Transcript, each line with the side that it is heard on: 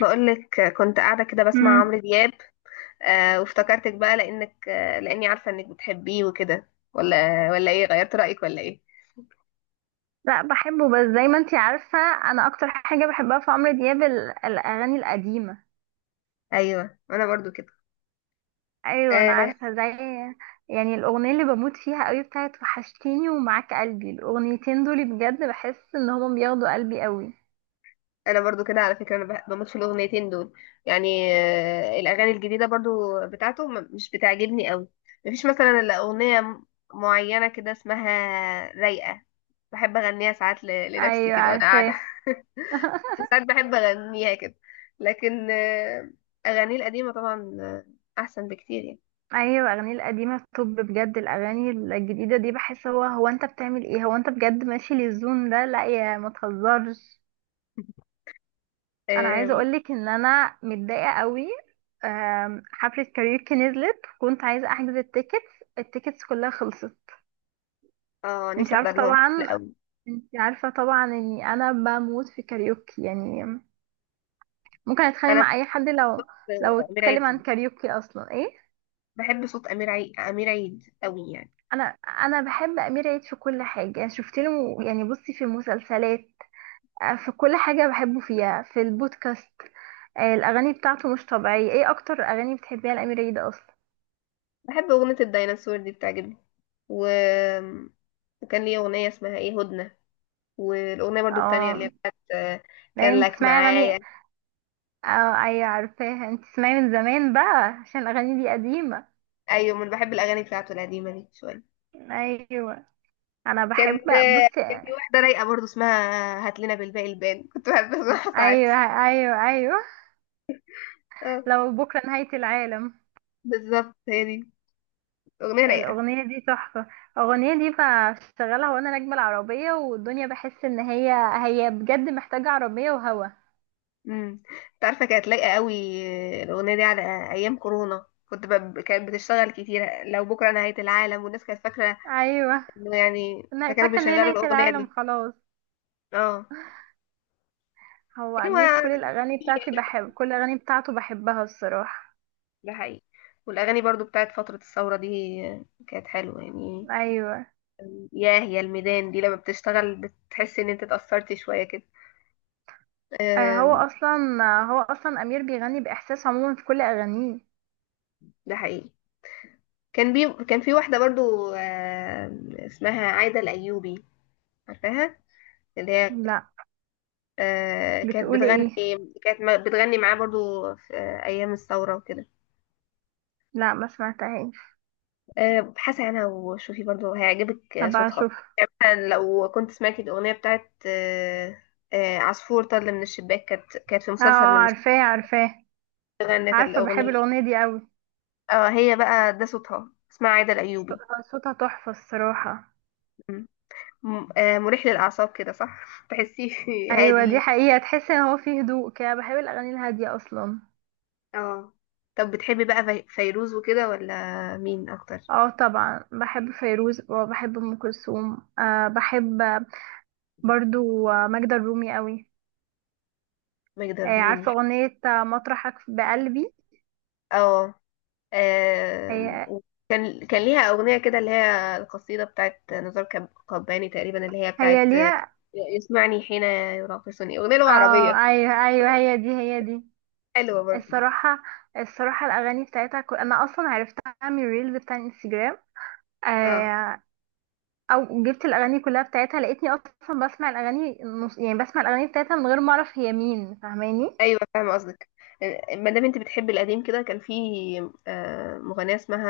left: بقولك كنت قاعدة كده بسمع
right: مم.
left: عمرو دياب. وافتكرتك بقى لأنك آه لأني عارفة إنك بتحبيه وكده، ولا إيه، غيرت رأيك ولا إيه؟
right: لا بحبه، بس زي ما انتي عارفة، انا اكتر حاجة بحبها في عمرو دياب الاغاني القديمة.
left: أيوه، أنا برضو كده.
right: ايوه انا
left: آه
right: عارفة. زي يعني الاغنية اللي بموت فيها قوي بتاعت وحشتيني ومعاك قلبي، الاغنيتين دول بجد بحس ان هما بياخدوا قلبي قوي.
left: أنا برضو كده على فكرة، أنا بموت في الأغنيتين دول. يعني الأغاني الجديدة برضو بتاعته مش بتعجبني قوي. مفيش مثلا إلا أغنية معينة كده اسمها رايقة، بحب أغنيها ساعات لنفسي
right: ايوه
left: كده وأنا قاعدة.
right: عارفاه.
left: ساعات بحب اغنيها كده، لكن اغانيه القديمه طبعا احسن بكتير يعني.
right: ايوه، الاغاني القديمة. طب بجد الاغاني الجديدة دي بحس هو انت بتعمل ايه؟ هو انت بجد ماشي للزون ده؟ لا يا، ما تهزرش. انا عايزه
left: اه.
right: اقولك ان انا متضايقه قوي. حفله كاريوكي نزلت، كنت عايزه احجز التيكتس، التيكتس كلها خلصت. انت
left: نفسي
right: عارفه
left: احضر لهم حفله
right: طبعا
left: قوي.
right: انت عارفه طبعا اني انا بموت في كاريوكي يعني، ممكن اتخانق
left: انا بحب
right: مع اي حد لو
left: صوت
right: لو
left: امير عيد
right: اتكلم عن
left: قوي،
right: كاريوكي اصلا. ايه،
left: بحب صوت امير عيد، امير عيد قوي يعني.
right: انا بحب امير عيد في كل حاجه يعني. شفت له يعني، بصي، في المسلسلات، في كل حاجه بحبه فيها، في البودكاست. الاغاني بتاعته مش طبيعيه. ايه اكتر اغاني بتحبيها لامير عيد اصلا؟
left: بحب اغنيه الديناصور دي بتعجبني، و... وكان ليه اغنيه اسمها ايه، هدنه. والاغنيه برضو التانية اللي هي
right: اه.
left: بتاعت كان
right: دايما
left: لك
right: بتسمعي اغاني.
left: معايا.
right: اه ايوه عارفاها، انت تسمعي من زمان بقى عشان الاغاني دي قديمة.
left: ايوه، من بحب الاغاني بتاعته القديمه دي شويه.
right: ايوه، انا بحب. بصي،
left: كان في واحده رايقه برضو اسمها هات لنا بالباقي البان، كنت بحب اسمعها ساعات.
right: ايوه ايوه ايوه،
left: آه.
right: لو بكره نهاية العالم.
left: بالظبط هي دي، اغنيه رايقه.
right: الاغنية دي تحفة. الاغنية دي بشغلها وانا راكبة العربية والدنيا، بحس ان هي بجد محتاجة عربية وهوا.
left: امم. انت عارفه كانت لايقه قوي الاغنيه دي على ايام كورونا، كانت بتشتغل كتير لو بكره نهايه العالم، والناس كانت فاكره
right: ايوه،
left: انه يعني،
right: انا
left: فكانوا
right: فاكرة ان هي
left: بيشغلوا
right: نهاية
left: الاغنيه
right: العالم
left: دي.
right: خلاص.
left: اه،
right: هو
left: يعني
right: امير كل
left: هو،
right: الاغاني بتاعتي، بحب كل الاغاني بتاعته بحبها الصراحة.
left: ده حقيقي. والاغاني برضو بتاعت فتره الثوره دي كانت حلوه يعني.
right: ايوه.
left: ياه، يا الميدان دي لما بتشتغل بتحس ان انت اتأثرت شوية كده.
right: آه، هو
left: آم،
right: اصلا هو اصلا امير بيغني باحساس عموما في كل اغانيه.
left: ده حقيقي. كان في واحدة برضو اسمها عايدة الأيوبي، عارفاها؟ اللي هي
right: لا.
left: كانت
right: بتقولي
left: بتغني،
right: ايه؟
left: كانت بتغني معاه برضو في أيام الثورة وكده.
right: لا، ما سمعتهاش.
left: آه، ابحثي عنها وشوفي برضو هيعجبك
right: هبقى
left: صوتها.
right: اشوف.
left: يعني مثلا لو كنت سمعتي الأغنية بتاعت عصفور طل من الشباك، كانت في
right: اه.
left: مسلسل من المسلسلات
right: عارفاه عارفاه.
left: غنت
right: عارفه، بحب
left: الأغنية.
right: الاغنيه دي قوي.
left: اه، هي بقى، ده صوتها، اسمها عايدة الأيوبي.
right: صوتها تحفه الصراحه.
left: م- مريح للأعصاب كده صح؟ تحسيه
right: ايوه دي
left: هادي.
right: حقيقه، تحس ان هو فيه هدوء كده. بحب الاغاني الهاديه اصلا.
left: اه، طب بتحبي بقى فيروز وكده، ولا مين أكتر؟
right: اه طبعا بحب فيروز وبحب ام كلثوم. بحب برضو ماجدة الرومي قوي.
left: ماجدة الرومي،
right: عارفه اغنيه مطرحك بقلبي.
left: اه.
right: هي
left: وكان ليها أغنية كده اللي هي القصيدة بتاعت نزار قباني تقريبا، اللي هي
right: هي
left: بتاعت
right: ليها.
left: يسمعني حين يراقصني، أغنية لغة
right: اه
left: عربية،
right: ايوه ايوه، هي دي هي دي.
left: حلوة برضو.
right: الصراحه الصراحه الاغاني بتاعتها كل، انا اصلا عرفتها من الريلز بتاع الانستجرام.
left: اه،
right: آه... او جبت الاغاني كلها بتاعتها، لقيتني اصلا بسمع الاغاني يعني بسمع الاغاني بتاعتها من غير ما اعرف هي مين، فاهماني.
left: أيوة فاهمة قصدك. ما دام انت بتحبي القديم كده، كان في مغنية اسمها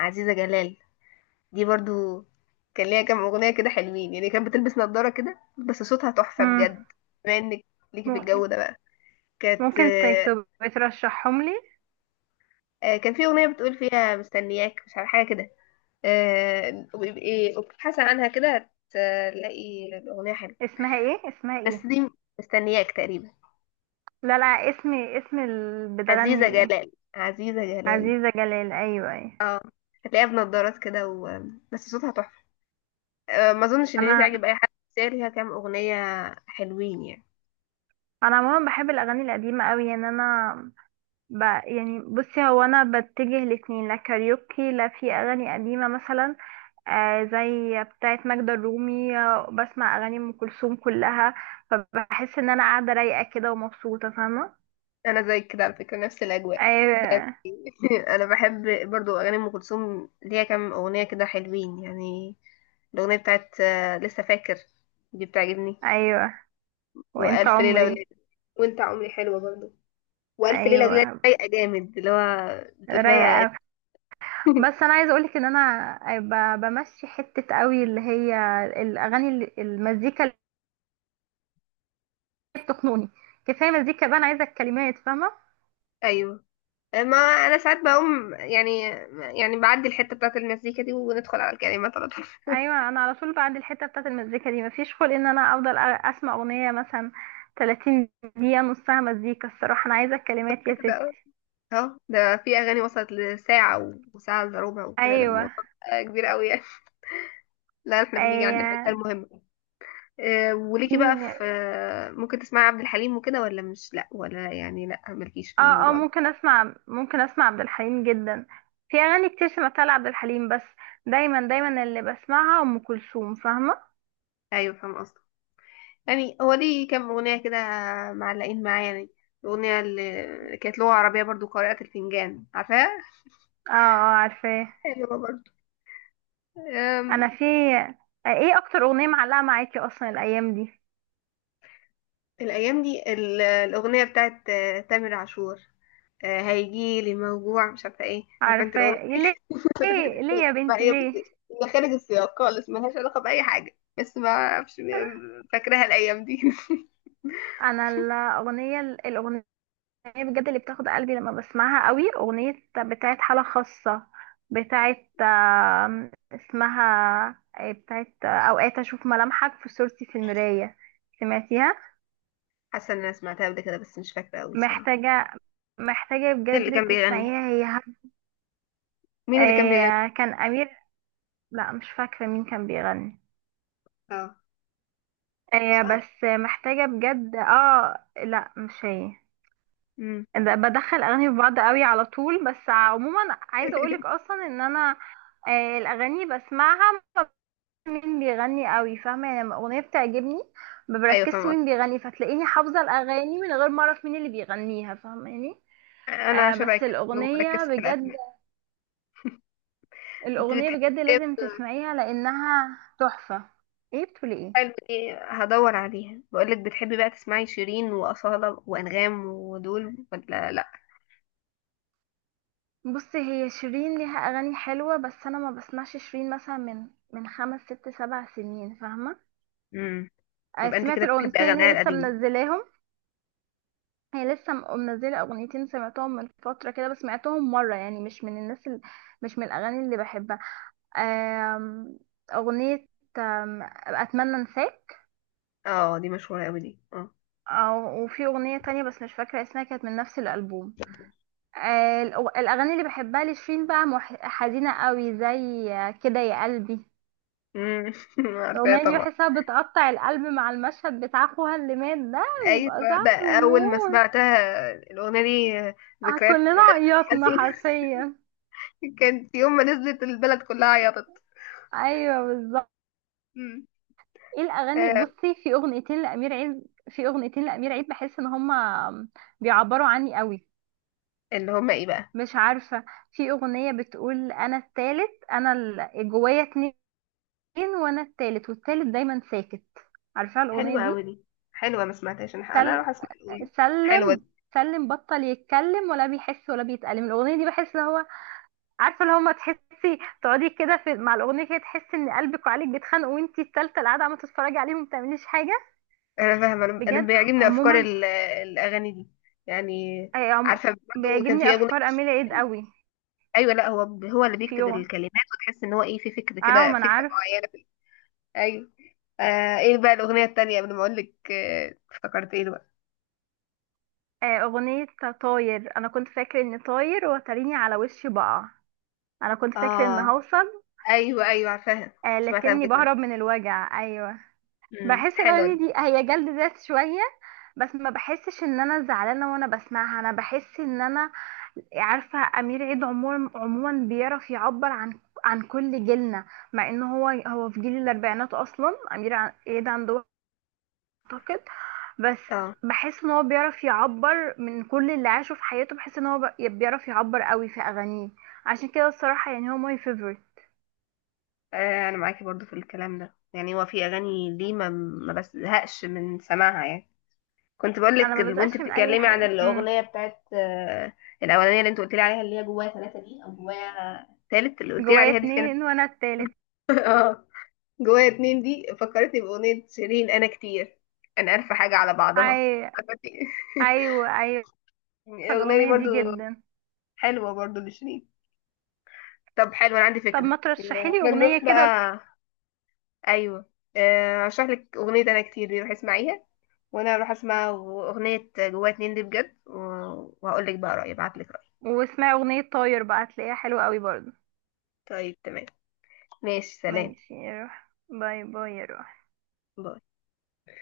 left: عزيزة جلال. دي برضو كان ليها كام أغنية كده حلوين يعني، كانت بتلبس نظارة كده بس صوتها تحفة
right: امم.
left: بجد. بما انك ليكي في
right: م-
left: الجو ده بقى، كانت
right: ممكن
left: آه،
right: تبقى ترشحهم لي.
left: آه، كان في أغنية بتقول فيها مستنياك، مش عارفة حاجة كده. وابقي وابحثي عنها كده هتلاقي الأغنية حلوة.
right: اسمها ايه؟ اسمها ايه؟
left: بس دي مستنياك تقريبا.
right: لا لا، اسم اللي بتغني
left: عزيزة
right: ايه؟
left: جلال، عزيزة جلال.
right: عزيزه جلال. ايوه ايوه.
left: اه، هتلاقيها بنضارات كده و... بس صوتها تحفة. ما اظنش ان دي
right: انا
left: تعجب اي حد، بس هي ليها كام أغنية حلوين يعني.
right: انا عموما بحب الاغاني القديمه قوي يعني. انا، يعني بصي، هو انا بتجه الاتنين، لا كاريوكي لا. في اغاني قديمه مثلا، زي بتاعه ماجدة الرومي، بسمع اغاني ام كلثوم كلها، فبحس ان انا قاعده رايقه كده ومبسوطه، فاهمه.
left: انا زي كده على فكرة، نفس الاجواء يعني.
right: ايوه.
left: انا بحب برضو اغاني ام كلثوم، ليها كام أغنية كده حلوين يعني. الأغنية بتاعت لسه فاكر دي بتعجبني،
right: ايوه وانت
left: وألف ليلة
right: عمري.
left: وليلة، وأنت عمري حلوة برضو، والف
right: ايوه،
left: ليله وليله رايقه جامد اللي هو بتقول
right: رايقه
left: فيها.
right: أوي. بس انا عايزه اقولك ان انا بمشي حته قوي، اللي هي الاغاني المزيكا اللي بتخنقني. كفايه مزيكا بقى، انا عايزه الكلمات، فاهمه.
left: ايوه، ما انا ساعات بقوم يعني، يعني بعدي الحته بتاعت المزيكا دي وندخل على الكلمات على طول.
right: ايوه. انا على طول بعد الحته بتاعت المزيكا دي مفيش خلق ان انا افضل اسمع اغنيه مثلا 30 دقيقه نصها مزيكا. الصراحه انا عايزه الكلمات يا ستي.
left: كده، اهو ده في اغاني وصلت لساعه وساعه الا ربع وكده، ده
right: ايوه
left: الموضوع بقى كبير قوي يعني. لا، احنا بنيجي عند الحته
right: ايوه.
left: المهمه. وليكي بقى
right: في،
left: في ممكن تسمعي عبد الحليم وكده، ولا مش لا ولا يعني، لا مالكيش في
right: اه اه،
left: الموضوع ده؟
right: ممكن اسمع عبد الحليم جدا. في اغاني كتير سمعتها لعبد الحليم، بس دايما دايما اللي بسمعها ام كلثوم، فاهمه.
left: ايوه فاهم قصدي. يعني هو ليه كام أغنية كده معلقين معايا يعني، الأغنية اللي كانت لغة عربية برضو، قارئة الفنجان، عارفاها؟
right: اه اه عارفاه.
left: حلوة برضو.
right: انا
left: أم،
right: في. ايه اكتر اغنيه معلقه معاكي اصلا الايام دي؟
left: الأيام دي الأغنية بتاعت تامر عاشور، هيجيلي موجوع، مش عارفة ايه، عارفة انت الأغنية؟
right: عارفاه. ليه ليه ليه يا
left: بقى
right: بنتي
left: ايه،
right: ليه؟
left: بصي، هي خارج السياق خالص، ملهاش علاقة بأي حاجة، بس ما أعرفش. فاكراها الأيام دي.
right: انا الاغنيه بجد اللي بتاخد قلبي لما بسمعها قوي، اغنيه بتاعت حاله خاصه، بتاعت اسمها إيه، بتاعت اوقات اشوف ملامحك في صورتي في المرايه. سمعتيها؟
left: حاسة إن أنا سمعتها قبل كده بس مش فاكرة أوي بصراحة.
right: محتاجه، محتاجه
left: مين اللي
right: بجد
left: كان بيغني؟
right: تسمعيها، هي
left: مين اللي كان بيغني؟
right: كان امير. لا مش فاكره مين كان بيغني.
left: اه. مش عارفة.
right: بس محتاجه بجد. اه لا مش هي.
left: أمم.
right: بدخل اغاني في بعض قوي على طول. بس عموما عايزه اقولك اصلا ان انا، الاغاني بسمعها ما بعرفش مين بيغني قوي، فاهمه يعني، لما اغنيه بتعجبني ما
left: ايوه
right: بركزش
left: فاهمة.
right: مين بيغني، فتلاقيني حافظه الاغاني من غير ما اعرف مين اللي بيغنيها، فاهماني.
left: انا شبه
right: بس
left: كده مركز
right: الاغنيه
left: في
right: بجد،
left: الاسماء. انت
right: الاغنيه
left: بتحبي
right: بجد
left: ايه؟
right: لازم تسمعيها لانها تحفه. ايه بتقولي ايه؟
left: حلو دي، هدور عليها. بقولك، بتحبي بقى تسمعي شيرين واصاله وانغام ودول، ولا لا؟
right: بصي، هي شيرين ليها اغاني حلوه، بس انا ما بسمعش شيرين مثلا من خمس ست سبع سنين، فاهمه.
left: امم. يبقى انت
right: سمعت
left: كده بتحبي
right: الاغنيتين اللي
left: اغانيها
right: هي لسه
left: القديمه.
right: منزلاهم. هي لسه منزله اغنيتين، سمعتهم من فتره كده، بس سمعتهم مره يعني، مش من الناس اللي، مش من الاغاني اللي بحبها. آم، اغنيه اتمنى انساك.
left: اه دي مشهوره قوي دي، اه.
right: وفي اغنيه تانية بس مش فاكره اسمها، كانت من نفس الالبوم. الاغاني اللي بحبها لشيرين بقى حزينه قوي، زي كده يا قلبي.
left: امم. عارفاها
right: الاغنيه دي
left: طبعا.
right: بحسها بتقطع القلب، مع المشهد بتاع اخوها اللي مات ده
left: ايوه.
right: بيبقى
left: ده
right: صعب
left: اول ما
right: موت.
left: سمعتها الاغنيه دي، ذكريات،
right: كلنا عيطنا
left: حزينه.
right: حرفيا.
left: كانت يوم ما نزلت البلد كلها عيطت.
right: ايوه بالظبط.
left: امم.
right: ايه الاغاني؟
left: آه،
right: بصي، في اغنيتين لامير عيد بحس ان هما بيعبروا عني قوي.
left: اللي هما ايه بقى؟
right: مش عارفه. في اغنيه بتقول: انا التالت، انا جوايا اتنين وانا التالت، والتالت دايما ساكت. عارفه الاغنيه
left: حلوه قوي
right: دي؟
left: دي. حلوه، ما سمعتهاش، انا
right: سل...
left: هروح اسمع الاغنيه. حلوه.
right: سلم سلم بطل يتكلم ولا بيحس ولا بيتألم. الاغنيه دي بحس ان هو، عارفه، اللي هما تحسي تقعدي كده في مع الاغنيه كده، تحسي ان قلبك وعقلك بيتخانقوا وانتي التالتة اللي قاعده عم تتفرجي عليهم ما بتعمليش حاجه.
left: انا فاهمه، انا أنا
right: بجد
left: بيعجبني افكار
right: عموما.
left: الاغاني دي يعني.
right: آه عم...
left: عارفه برضه كان
right: بيعجبني
left: في اغنيه
right: افكار اميله عيد
left: لشيرين.
right: قوي.
left: ايوه، لا هو، هو اللي
right: في
left: بيكتب
right: يوم،
left: الكلمات، وتحس ان هو ايه، في فكر
right: اه
left: كده،
right: ما انا
left: فكره
right: عارف،
left: معينه في. ايوه. آه، ايه بقى الاغنيه التانيه، قبل ما اقول لك افتكرت ايه بقى.
right: اغنيه طاير. انا كنت فاكره اني طاير وتريني على وشي بقع، انا كنت فاكره ان
left: اه،
right: هوصل،
left: ايوه ايوه عارفاها. سمعتها
right: لكني
left: قبل كده.
right: بهرب من الوجع. ايوه
left: امم،
right: بحس
left: حلوه
right: الاغاني
left: دي.
right: دي هي جلد ذات شويه، بس ما بحسش ان انا زعلانه وانا بسمعها. انا بحس ان انا، عارفه، امير عيد عموما بيعرف يعبر عن كل جيلنا، مع ان هو في جيل الاربعينات اصلا، امير عيد عنده، اعتقد. بس
left: اه.
right: بحس ان هو بيعرف يعبر من كل اللي عاشه في حياته، بحس ان هو بيعرف يعبر قوي في اغانيه. عشان كده الصراحه، يعني هو ماي فيفورت.
left: انا معاكي برضو في الكلام ده، يعني هو في اغاني ليه ما بزهقش من سماعها يعني. كنت بقول لك
right: انا ما
left: وانت
right: بزقش من اي
left: بتتكلمي عن
right: حاجه. امم.
left: الاغنيه بتاعت الاولانيه اللي انت قلت لي عليها، اللي هي جوايا ثلاثه دي، او جوايا ثالث اللي قلت لي
right: جوايا
left: عليها دي، كانت.
right: اتنين وانا التالت.
left: اه. جوايا اتنين دي فكرتني باغنيه شيرين انا كتير، انا عارفه حاجه على بعضها،
right: أي-
left: فكرتني.
right: ايوه ايوه عارفه
left: الاغنيه دي
right: الاغنيه
left: برضو
right: دي جدا.
left: حلوه برضو لشيرين. طب حلو، انا عندي
right: طب
left: فكره.
right: ما ترشحي لي
left: احنا
right: اغنيه
left: نروح
right: كده.
left: بقى. ايوه. اشرح لك اغنيه انا كتير دي، روح اسمعيها، وانا اروح اسمع اغنيه جوايا اتنين دي بجد، وهقول لك بقى رايي، ابعت لك رايي.
right: واسمعي اغنيه طاير بقى، هتلاقيها حلوه قوي برضه.
left: طيب تمام، ماشي سلام.
right: ماشي يا روح، باي باي يا روح.
left: باي.